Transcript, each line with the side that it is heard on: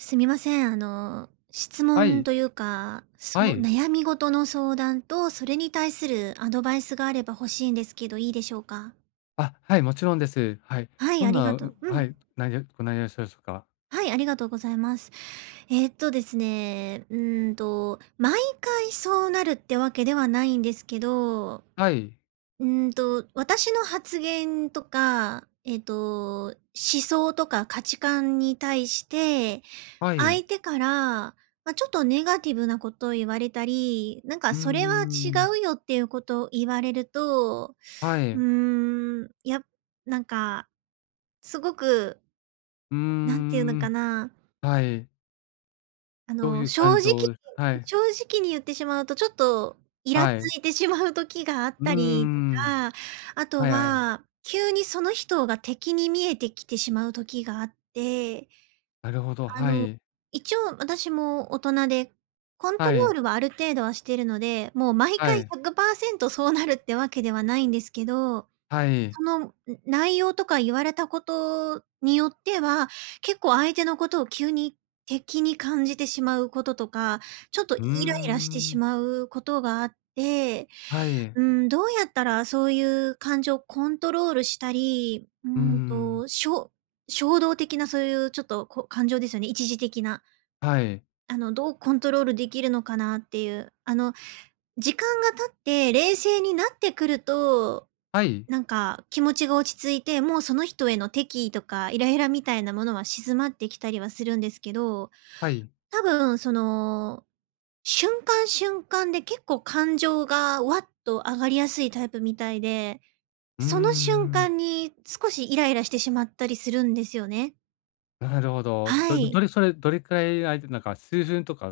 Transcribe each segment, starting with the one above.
right: すみません。質
left: は
right: 問
left: い、
right: というか、
left: は
right: そう、
left: い。
right: 悩み事の相談と、それに対するアドバイスがあれば欲しいんですけど、いいでしょうか？
left: あ、はい、もちろんです。はい。
right: はい、
left: ど
right: あ
left: ん
right: り
left: な、
right: がとう。
left: はい、ご内容でしょうか？
right: はい、ありがとうございます。ですね、うーんと、毎回そうなるってわけではないんですけど、
left: はい、
right: 私の発言とか、思想とか価値観に対して、
left: はい。
right: 相手から、まあ、ちょっとネガティブなことを言われたり、なんか
left: うー
right: それは違
left: ん、
right: うよっていうことを言われると、
left: は
right: う
left: い。
right: ーん、やっなんかすごく、
left: うー
right: なんていうのか
left: ん、
right: な、
left: はい。
right: あ
left: どうい
right: の、
left: う感情はい、
right: 正直に言ってしまうとちょっとイラ
left: はい。
right: ついてしまう時があっ
left: うー
right: たりと
left: ん、
right: か、あと
left: はいはい。
right: は、急にその人が敵に見えてきてしまう時があって、
left: なるほど、
right: あ
left: は
right: の、
left: い。
right: 一応私も大人で、コント
left: は
right: ロー
left: い、
right: ルはある程度はしてるので、もう毎
left: は
right: 回
left: い、
right: 100%そうなるってわけではないんですけど、
left: はい。
right: その、ん内容とか言われたことによっては、結構相手のことを急に敵に感じてしまうこととか、ちょっとイ
left: うー
right: ライラしてし
left: ん、
right: まうことがあって、
left: はい。
right: うどうやったらそういう感情をコントロールしたり、
left: うー
right: ん
left: ん、
right: と、しょ衝動的なそういうちょっと感情ですよね、一時的な。
left: はい、
right: あの、どうコントロールできるのかなっていう。あの、時間が経って冷静になってくると、
left: はい、
right: なんか気持ちが落ち着いて、もうその人への敵意とかイライラみたいなものは静まってきたりはするんですけど、
left: はい。
right: 多分その、瞬間瞬間で結構感情がわっと上がりやすいタイプみたいで、
left: うー
right: その瞬
left: ん、
right: 間に少しイライラしてしまったりするんですよね。
left: なるほど。
right: は
left: どどど
right: い。
left: れそれ、どれくらいあいてなんか数分とか？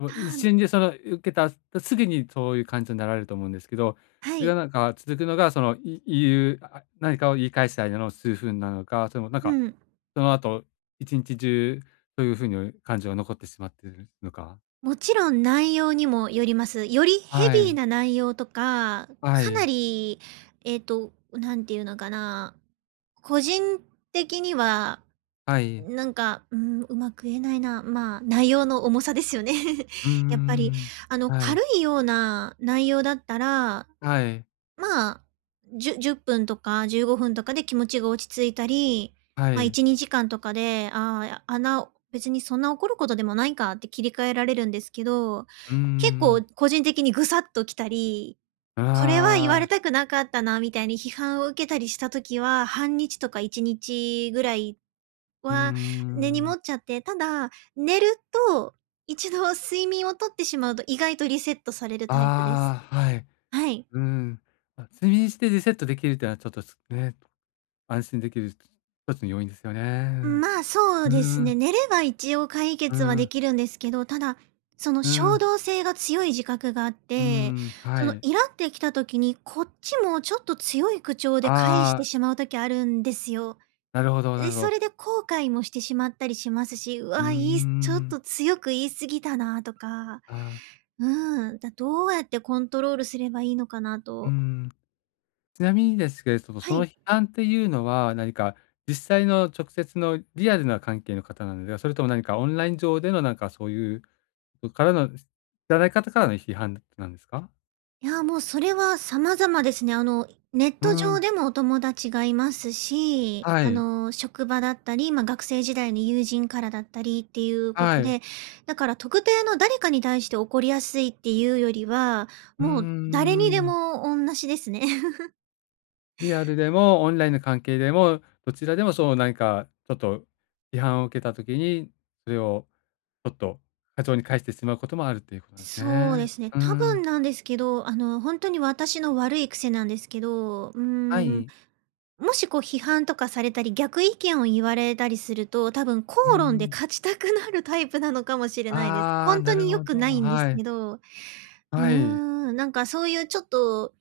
left: もう一
right: あ、
left: 瞬でその受けた後すぐにそういう感情になられると思うんですけど、
right: は
left: それが
right: い。
left: なんか続くのが、その、い言う、あ、何かを言い返した間の数分なのか、それもなん
right: う
left: か、
right: ん。
left: その後一日中そういう風に感情が残ってしまっているのか。
right: もちろん内容にもよります。よりヘ
left: は
right: ビー
left: い、
right: な内容とか、
left: は
right: かな
left: い、
right: り、なんていうのかな、個人的には、
left: はい。
right: うまく言えないな。まあ、内容の重さですよね。
left: うん
right: やっぱり、
left: ん、
right: あの、
left: は
right: 軽
left: い、
right: いような内容だったら、
left: はい、
right: まあ、10分とか15分とかで気持ちが落ち着いたり、
left: は
right: ま、
left: い。
right: 1、2時間とかで、ああ、別にそんな怒ることでもないかって切り替えられるんですけど、
left: うん
right: 結構
left: ん、
right: 個人的にぐさっと来たり、これは言
left: あ
right: われ
left: あ、
right: たくなかったなみたいに批判を受けたりした時は、半日とか1日ぐらい
left: う
right: は根に
left: ん
right: 持
left: ん。
right: っちゃって、ただ、寝ると、一度睡眠をとってしまうと意外とリセットされるタイプです。
left: ああ、はい。
right: はい。
left: うん。あ、睡眠してリセットできるっていうのはちょっと安心できる一つの要因ですよね。
right: まあ、そうで
left: う
right: すね。
left: ん。
right: 寝れば一応解
left: うー
right: 決はで
left: ん。
right: きるんですけど、ただ、その
left: うー
right: 衝
left: ん。
right: 動性が強い自覚があっ
left: う
right: て、
left: ん。は
right: その
left: い。
right: イラってきた時に、こっちもちょっと強い口調で返し
left: あ
right: て
left: あ、
right: しまう時あるんですよ。
left: なるほどな
right: で、
left: るほ
right: そ
left: ど。
right: れで後悔もしてしまったりしますし、う
left: うー
right: わ、言いすちょっ
left: ん。
right: と強く言い過ぎたなとか、
left: あー
right: うん、どうやってコントロールすればいいのかな
left: う
right: と。
left: ん。ちなみにですけれども、そ
right: は
left: の
right: い。
left: 批判っていうのは、何か実際の直接のリアルな関係の方なんですが、それとも何かオンライン上でのなんかそういうからの知らない方からの批判なんですか？
right: いや、もうそれは様々ですね。あの、ネッ
left: う
right: ト上
left: ん。
right: でもお友達がいますし、
left: は
right: あ
left: い。
right: の、職場だったり、まあ、学生時代の友人からだったりっていうこ
left: は
right: と
left: い。
right: で、だから特定の誰かに対して怒りやすいっていうよりは、
left: うー
right: もう誰にで
left: ん。
right: も同じですね。
left: リアルでもオンラインの関係でも、どちらでもそう何かちょっと批判を受けた時に、それをちょっと過剰に返してしまうこともあるっていうことなんです
right: そう
left: ね。
right: ですね。
left: うー
right: 多分
left: ん、
right: なんですけど、あの、本当に私の悪い癖なんですけど、
left: は
right: ん、
left: い。
right: もしこう批判とかされたり、逆意見を言われたりすると、多分口
left: うー
right: 論で
left: ん。
right: 勝ちたくなるタイプなのかもしれないです。
left: ああ、
right: 本
left: な
right: 当
left: る
right: に良
left: ほ
right: く
left: ど。
right: ないんです
left: はい。
right: けど、う
left: はい。
right: ーん、なんかそういうちょっと、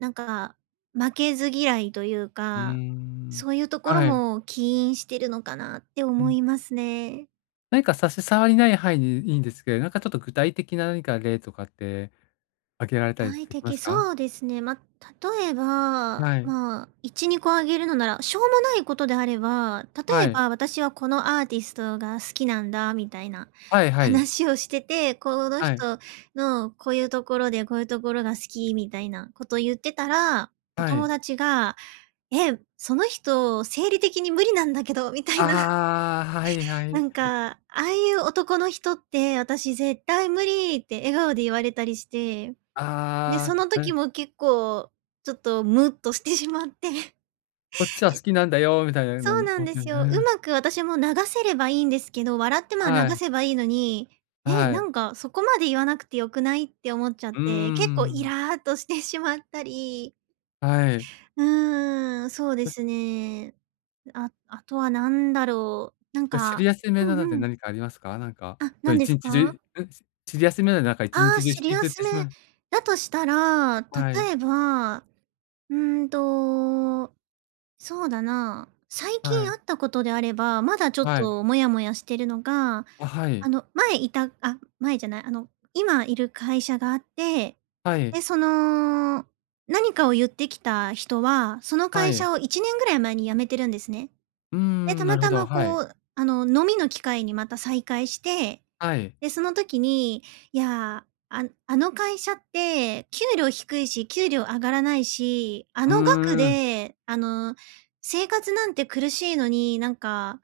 right: なんか、負けず嫌いという
left: うー
right: か、
left: ん。
right: そういうところ
left: はい。
right: も起因してるのかなって
left: う
right: 思
left: ん。
right: いますね。
left: 何か差し障りない範囲にいいんですけど、なんかちょっと具体的な何か例とかって挙げられたり
right: 具
left: でき
right: 体
left: ま
right: 的、
left: すか？
right: そうですね。まあ、例えば、
left: はい。
right: まあ、1、2個あげるのなら、しょうもないことであれば、例
left: は
right: え
left: い。
right: ば私はこのアーティストが好きなんだみたいな
left: はいはい。
right: 話をしてて、この
left: はい。
right: 人のこういうところでこういうところが好きみたいなことを言ってたら、お
left: は
right: 友
left: い。
right: 達が、「え、その人生理的に無理なんだけど」みたいな、
left: ああ、はいは
right: な
left: い。
right: んか、「ああいう男の人って私絶対無理」って笑顔で言われたりしてね、
left: あ
right: その
left: あ、う
right: 時
left: ん、
right: も結構ちょっとムッとしてしまって。
left: こっち は好
right: え、
left: きなんだよみたいなの
right: そう
left: んね。
right: な
left: う
right: んですよ。う
left: ん、
right: まく私も流せればいいんですけど、笑って、まあ、流
left: はい、
right: せばいいのに、「え、
left: は
right: な
left: い。
right: んかそこまで言わなくてよくない？」って思っちゃっ
left: うー
right: て、結構イ
left: ん。
right: ラっとしてしまったり、
left: はい。
right: うーん、そうで
left: です、
right: すね。ああとは何だろう、なん
left: すい
right: か、
left: アめ
right: う
left: なので
right: んうん。
left: 何かありますか？なんか、
right: あ、
left: そう
right: 何です
left: 日
right: か？
left: 中うん、やすいアスめな、なんか一
right: ああ、
left: 日中
right: シ
left: 引
right: リ
left: き
right: ア
left: ずっ
right: ス
left: て
right: め
left: しまう、
right: だとしたら、
left: はい、
right: 例えば、うーんとそうだな。最
left: は
right: 近
left: い、
right: あったことであれば、まだちょっ
left: はい。
right: とモヤモヤしてるのが、
left: あ、は
right: あ
left: い、
right: の、前いたあ、前じゃない、あの、今いる会社があって、
left: はい、
right: で、その、何かを言ってきた人は、その
left: は
right: 会
left: い。
right: 社を1年ぐらい前に辞めてるんですね。
left: うー
right: で、た
left: ん、な
right: ま
left: るほ
right: た
left: ど、
right: ま
left: はい、
right: こう、あの、飲みの機会にまた再会して、
left: はい。
right: で、その時に、いや、あの会社って給料低いし、給料上がらないし、あ
left: うー
right: の額
left: ん。
right: で、あの、生活なんて苦しいのに、なんか、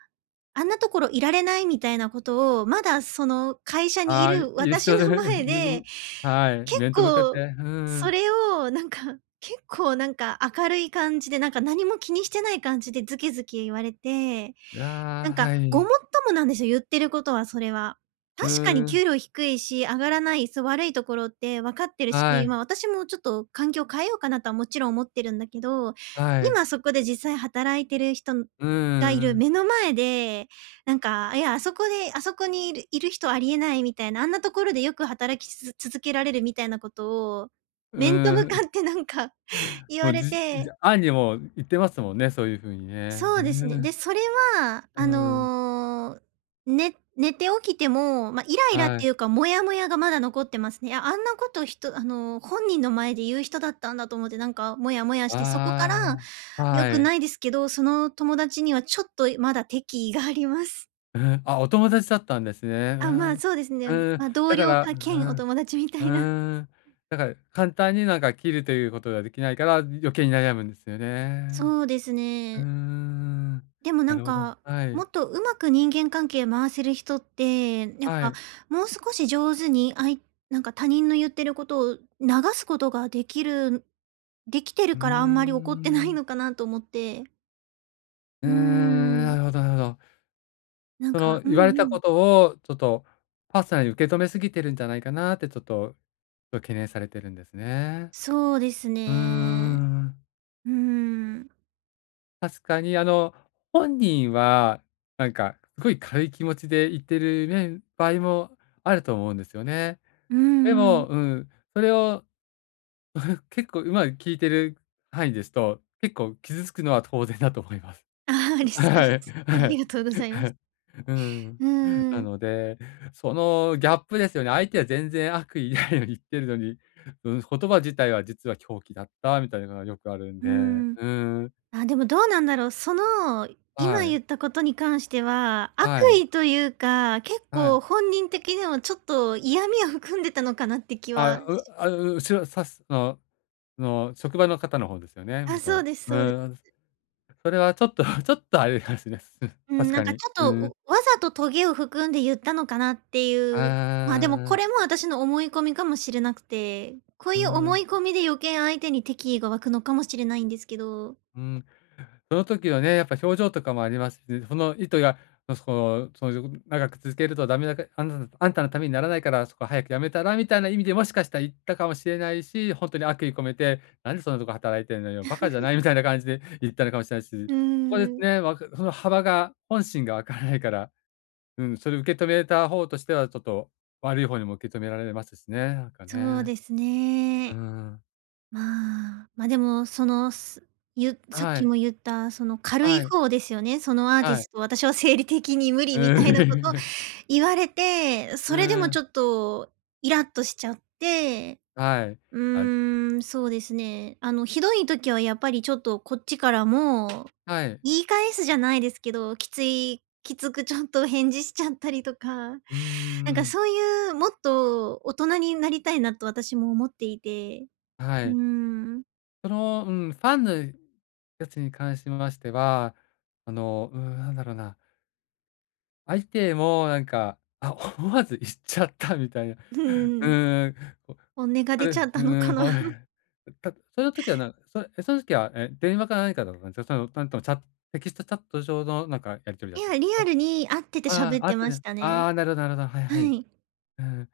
right: あんなところいられないみたいなことを、まだその会社にい
left: ああ、い
right: る
left: る
right: 私
left: 人で、
right: の前
left: むぐ
right: で、
left: むはい、
right: 結
left: 面と向かって、
right: 構、
left: うー
right: そ
left: ん。
right: れをなんか、結構なんか明るい感じで、なんか何も気にしてない感じでズキズキ言われて、
left: あ
right: なん
left: あ、
right: か
left: は
right: ごも
left: い。
right: っともなんですよ、言ってることはそれは。
left: う
right: 確かに
left: ーん、
right: 給料低いし、上がらない、そう、悪いところって分かってるし、
left: はい、
right: まあ、私もちょっと環境変えようかなとはもちろん思ってるんだけど、
left: はい。
right: 今そこで実際働いてる人
left: うー
right: がいる
left: ん、
right: 目の前でなんか、いや、あそこであそこにいる人ありえないみたいな、あんなところでよく働きつづ続けられるみたいなことを、
left: う
right: 面と
left: ー
right: 向か
left: ん。
right: ってなんか 言
left: も
right: わ
left: う、
right: れ
left: じじ
right: て、
left: 暗にもう言ってますもんね、そういう風にね。へ
right: そうですね。
left: え、
right: で、それは、
left: う
right: あ
left: ん、
right: の、ね寝て起きても、ま、イライラっ
left: は
right: て
left: い。
right: いうか、モヤモヤがまだ残ってますね。あ、あんなことひとあの、本人の前で言う人だったんだと思って、なんかモヤモヤして、そこから
left: ああ、
right: 良
left: は
right: く
left: い。
right: ないですけど、その友達にはちょっとまだ敵意があります。
left: うん、あ、お友達だったんですね。う
right: あ、まあ、
left: ん。
right: そうですね。
left: うん、
right: まあ、同
left: だか
right: 僚
left: ら、う
right: か兼お
left: ん、う
right: 友達みたいな。
left: ーん。だから簡単になんか切るということができないから、余計に悩むんですよね。
right: そうです
left: うー
right: ね。
left: ん。
right: でも
left: な
right: なん
left: るほど。
right: か、
left: は
right: も
left: い、
right: っとうまく人間関係回せる人って、やっ
left: は
right: ぱ
left: い。
right: もう少し上手になんか他人の言ってることを流すことができて
left: う
right: るからあんま
left: ー
right: り怒ってないの
left: ん。
right: かなと思って。
left: う
right: う
left: ー
right: ー
left: ん、な
right: ん。
left: るほどなるほど。
right: なん
left: そ
right: か
left: の
right: う
left: 言われ
right: んう
left: たこ
right: ん。
left: とを、ちょっとパーソナルに受け止めすぎてるんじゃないかなってちょっと懸念されてるんですね。
right: そうです
left: うー
right: ね。
left: ん。
right: うーん。
left: 確かにあの、本人はなんかすごい軽い気持ちで言ってる場合もあると思うんですよね。
right: う
left: で
right: んう
left: も、
right: ん。
left: うん、それを 結構うまく聞いてる範囲ですと、結構傷つくのは当然だと思います。
right: あーあ、リー ス、
left: はい、
right: あ
left: は
right: り
left: い。
right: がとうございます。
left: うん。
right: う ん
left: な
right: うん。
left: ので、そのギャップですよね。相手は全然悪意ないのに言ってるのに、うん、言葉自体は実は狂気だったみたいなのがよくあるん
right: うー
left: で。
right: ん。
left: うん。
right: あ、でもどうなんだろう。その、今
left: はい。
right: 言ったことに関しては、悪
left: はい。
right: 意というか、結
left: は
right: 構
left: い。
right: 本人的にもちょっと嫌味を含んでたのかなって気
left: あ、
right: は
left: う
right: し、
left: あ、う後ろ指すの、職場の方ですよね、
right: あ、そ
left: 元。
right: うです
left: う
right: そうです。
left: ん、それはちょっと ちょっとあれですね。
right: う
left: 確
right: ん、なん
left: か
right: かち
left: に。
right: ょっ
left: うん。
right: と、わざとトゲを含んで言ったのかなって
left: あ
right: いう。まあ、でも
left: う
right: こ
left: ー
right: れも私の思い込みかもしれなくて、こう
left: う
right: いう
left: ん、う
right: 思
left: ん。
right: い込みで余計相手に敵意が湧くのかもしれないんですけど。
left: その時のね、やっぱ表情とかもありますしね、その意図が、のそのその長く続けるとダメだかあんたのためにならないからそこ早くやめたらみたいな意味でもしかしたら言ったかもしれないし、本当に悪意込めて、なんでそんなとこ働いてんのよ、バカじゃないみたいな感じで言ったのかもしれないし、
right: うー
left: そこです
right: ん、
left: ね、その幅が、本心がわからないから、うん、それ受け止めた方としてはちょっと悪い方にも受け止められますしね、なんか
right: そう
left: ね。
right: です
left: う
right: ね。
left: ん。
right: まあ、でも、その、さっ
left: は
right: き
left: い、
right: も言った、その軽い
left: はい、
right: 方ですよね。そのアーティ
left: はい。
right: スト、私は生理的に無理
left: う
right: みたいなこ
left: ー
right: と
left: ん。
right: 言われて、
left: う
right: それでも
left: ん、
right: ちょっとイラッとしちゃって、
left: はい。
right: う
left: あ、
right: ーん、そうですね。あの、ひどい時はやっぱりちょっとこっちからも、
left: はい。
right: 言い返すじゃないですけど、きつくちょっと返事しちゃったりとか、
left: うー
right: なんか
left: ん。
right: そういうもっと大人になりたいなと私も思っていて、
left: は
right: うー
left: い。
right: ん。
left: その、うん、ファンのやつに関しましては、あの、うん、なんだろうな、相手もなんか、あ、思わず言っちゃったみたいな。
right: う ー
left: う
right: ん。
left: ーん、
right: 本音が出ち
left: う
right: ゃっ
left: ー
right: たのか
left: ん、
right: な。
left: は い。たその時はなそれえ、その時は、電話か何かだったんですか？そのとなんともチャテキストチャット上のなんかやり取りだっ
right: い
left: たん
right: や、
left: で
right: リ
left: す
right: ア
left: か？
right: ルに会ってて
left: あ
right: 喋っ
left: あ、あっ
right: て
left: た
right: ま
left: じゃ
right: し
left: ん、
right: たね。
left: ああ、なるほどなるほど。はい
right: は
left: はい。
right: い。
left: うん。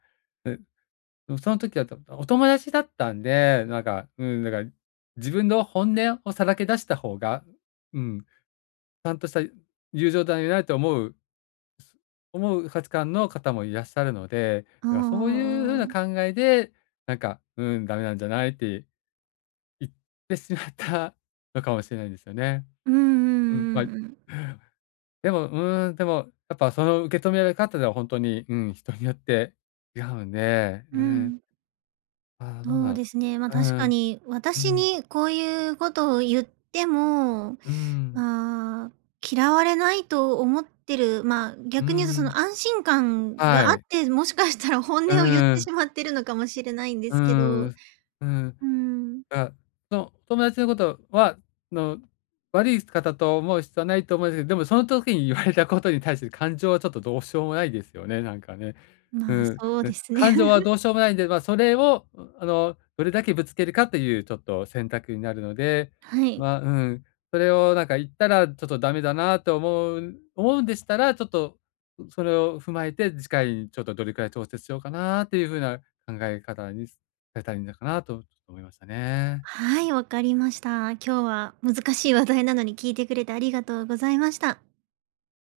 left: うん、その時は、お友達だったんで、なんか、うん、だから、自分の本音をさらけ出した方が、うん、ちゃんとした友情だよなと思う価値観の方もいらっしゃるので、
right: あ
left: だからそういう風な
right: あ、ああ
left: 考えで、なんか、うん、ダメなんじゃないって言ってしまったのかもしれないんですよね。
right: うんう
left: うん、
right: ん
left: まあ、
right: うんうん。
left: でも、うん、でも、やっぱその受け止められ方では本当に、うん、人によって違うんで、
right: う
left: うん、
right: ん。
left: ああ、どう
right: そ
left: な
right: う
left: の、
right: ですね、ま、
left: う
right: 確か
left: ん、
right: に、
left: う
right: 私
left: ん。
right: にこういうことを言っても、
left: うん、
right: まあ、嫌われないと思ってる、まあ、
left: う
right: 逆に言うとそ
left: ん、
right: の安心感
left: は
right: があっ
left: い。
right: て、もしかしたら本
left: う
right: 音を言って
left: ん、
right: しまってるのかもしれないんで
left: う
right: すけど、
left: ん、
right: う
left: うん。
right: ーん、
left: あ、友達のことは、の、悪い方と思う必要はないと思うんですけど、でもその時に言われたことに対して感情はちょっとどうしようもないですよね、なんかね。う
right: まあ、
left: ん、
right: そう
left: うん、
right: ですね。
left: 感情は どうしようもないんで、まあ、それを、あの、どれだけぶつけるかというちょっと選択になるので、
right: はい。
left: まあ、うん、それをなんか言ったらちょっとダメだなと思うんでしたら、ちょっと、それを踏まえて、次回にちょっとどれくらい調節しようかなっていう風な考え方にされたらいいのかなと思いましたね。
right: はい、わかりました。今日は難しい話題なのに聞いてくれてありがとうございました。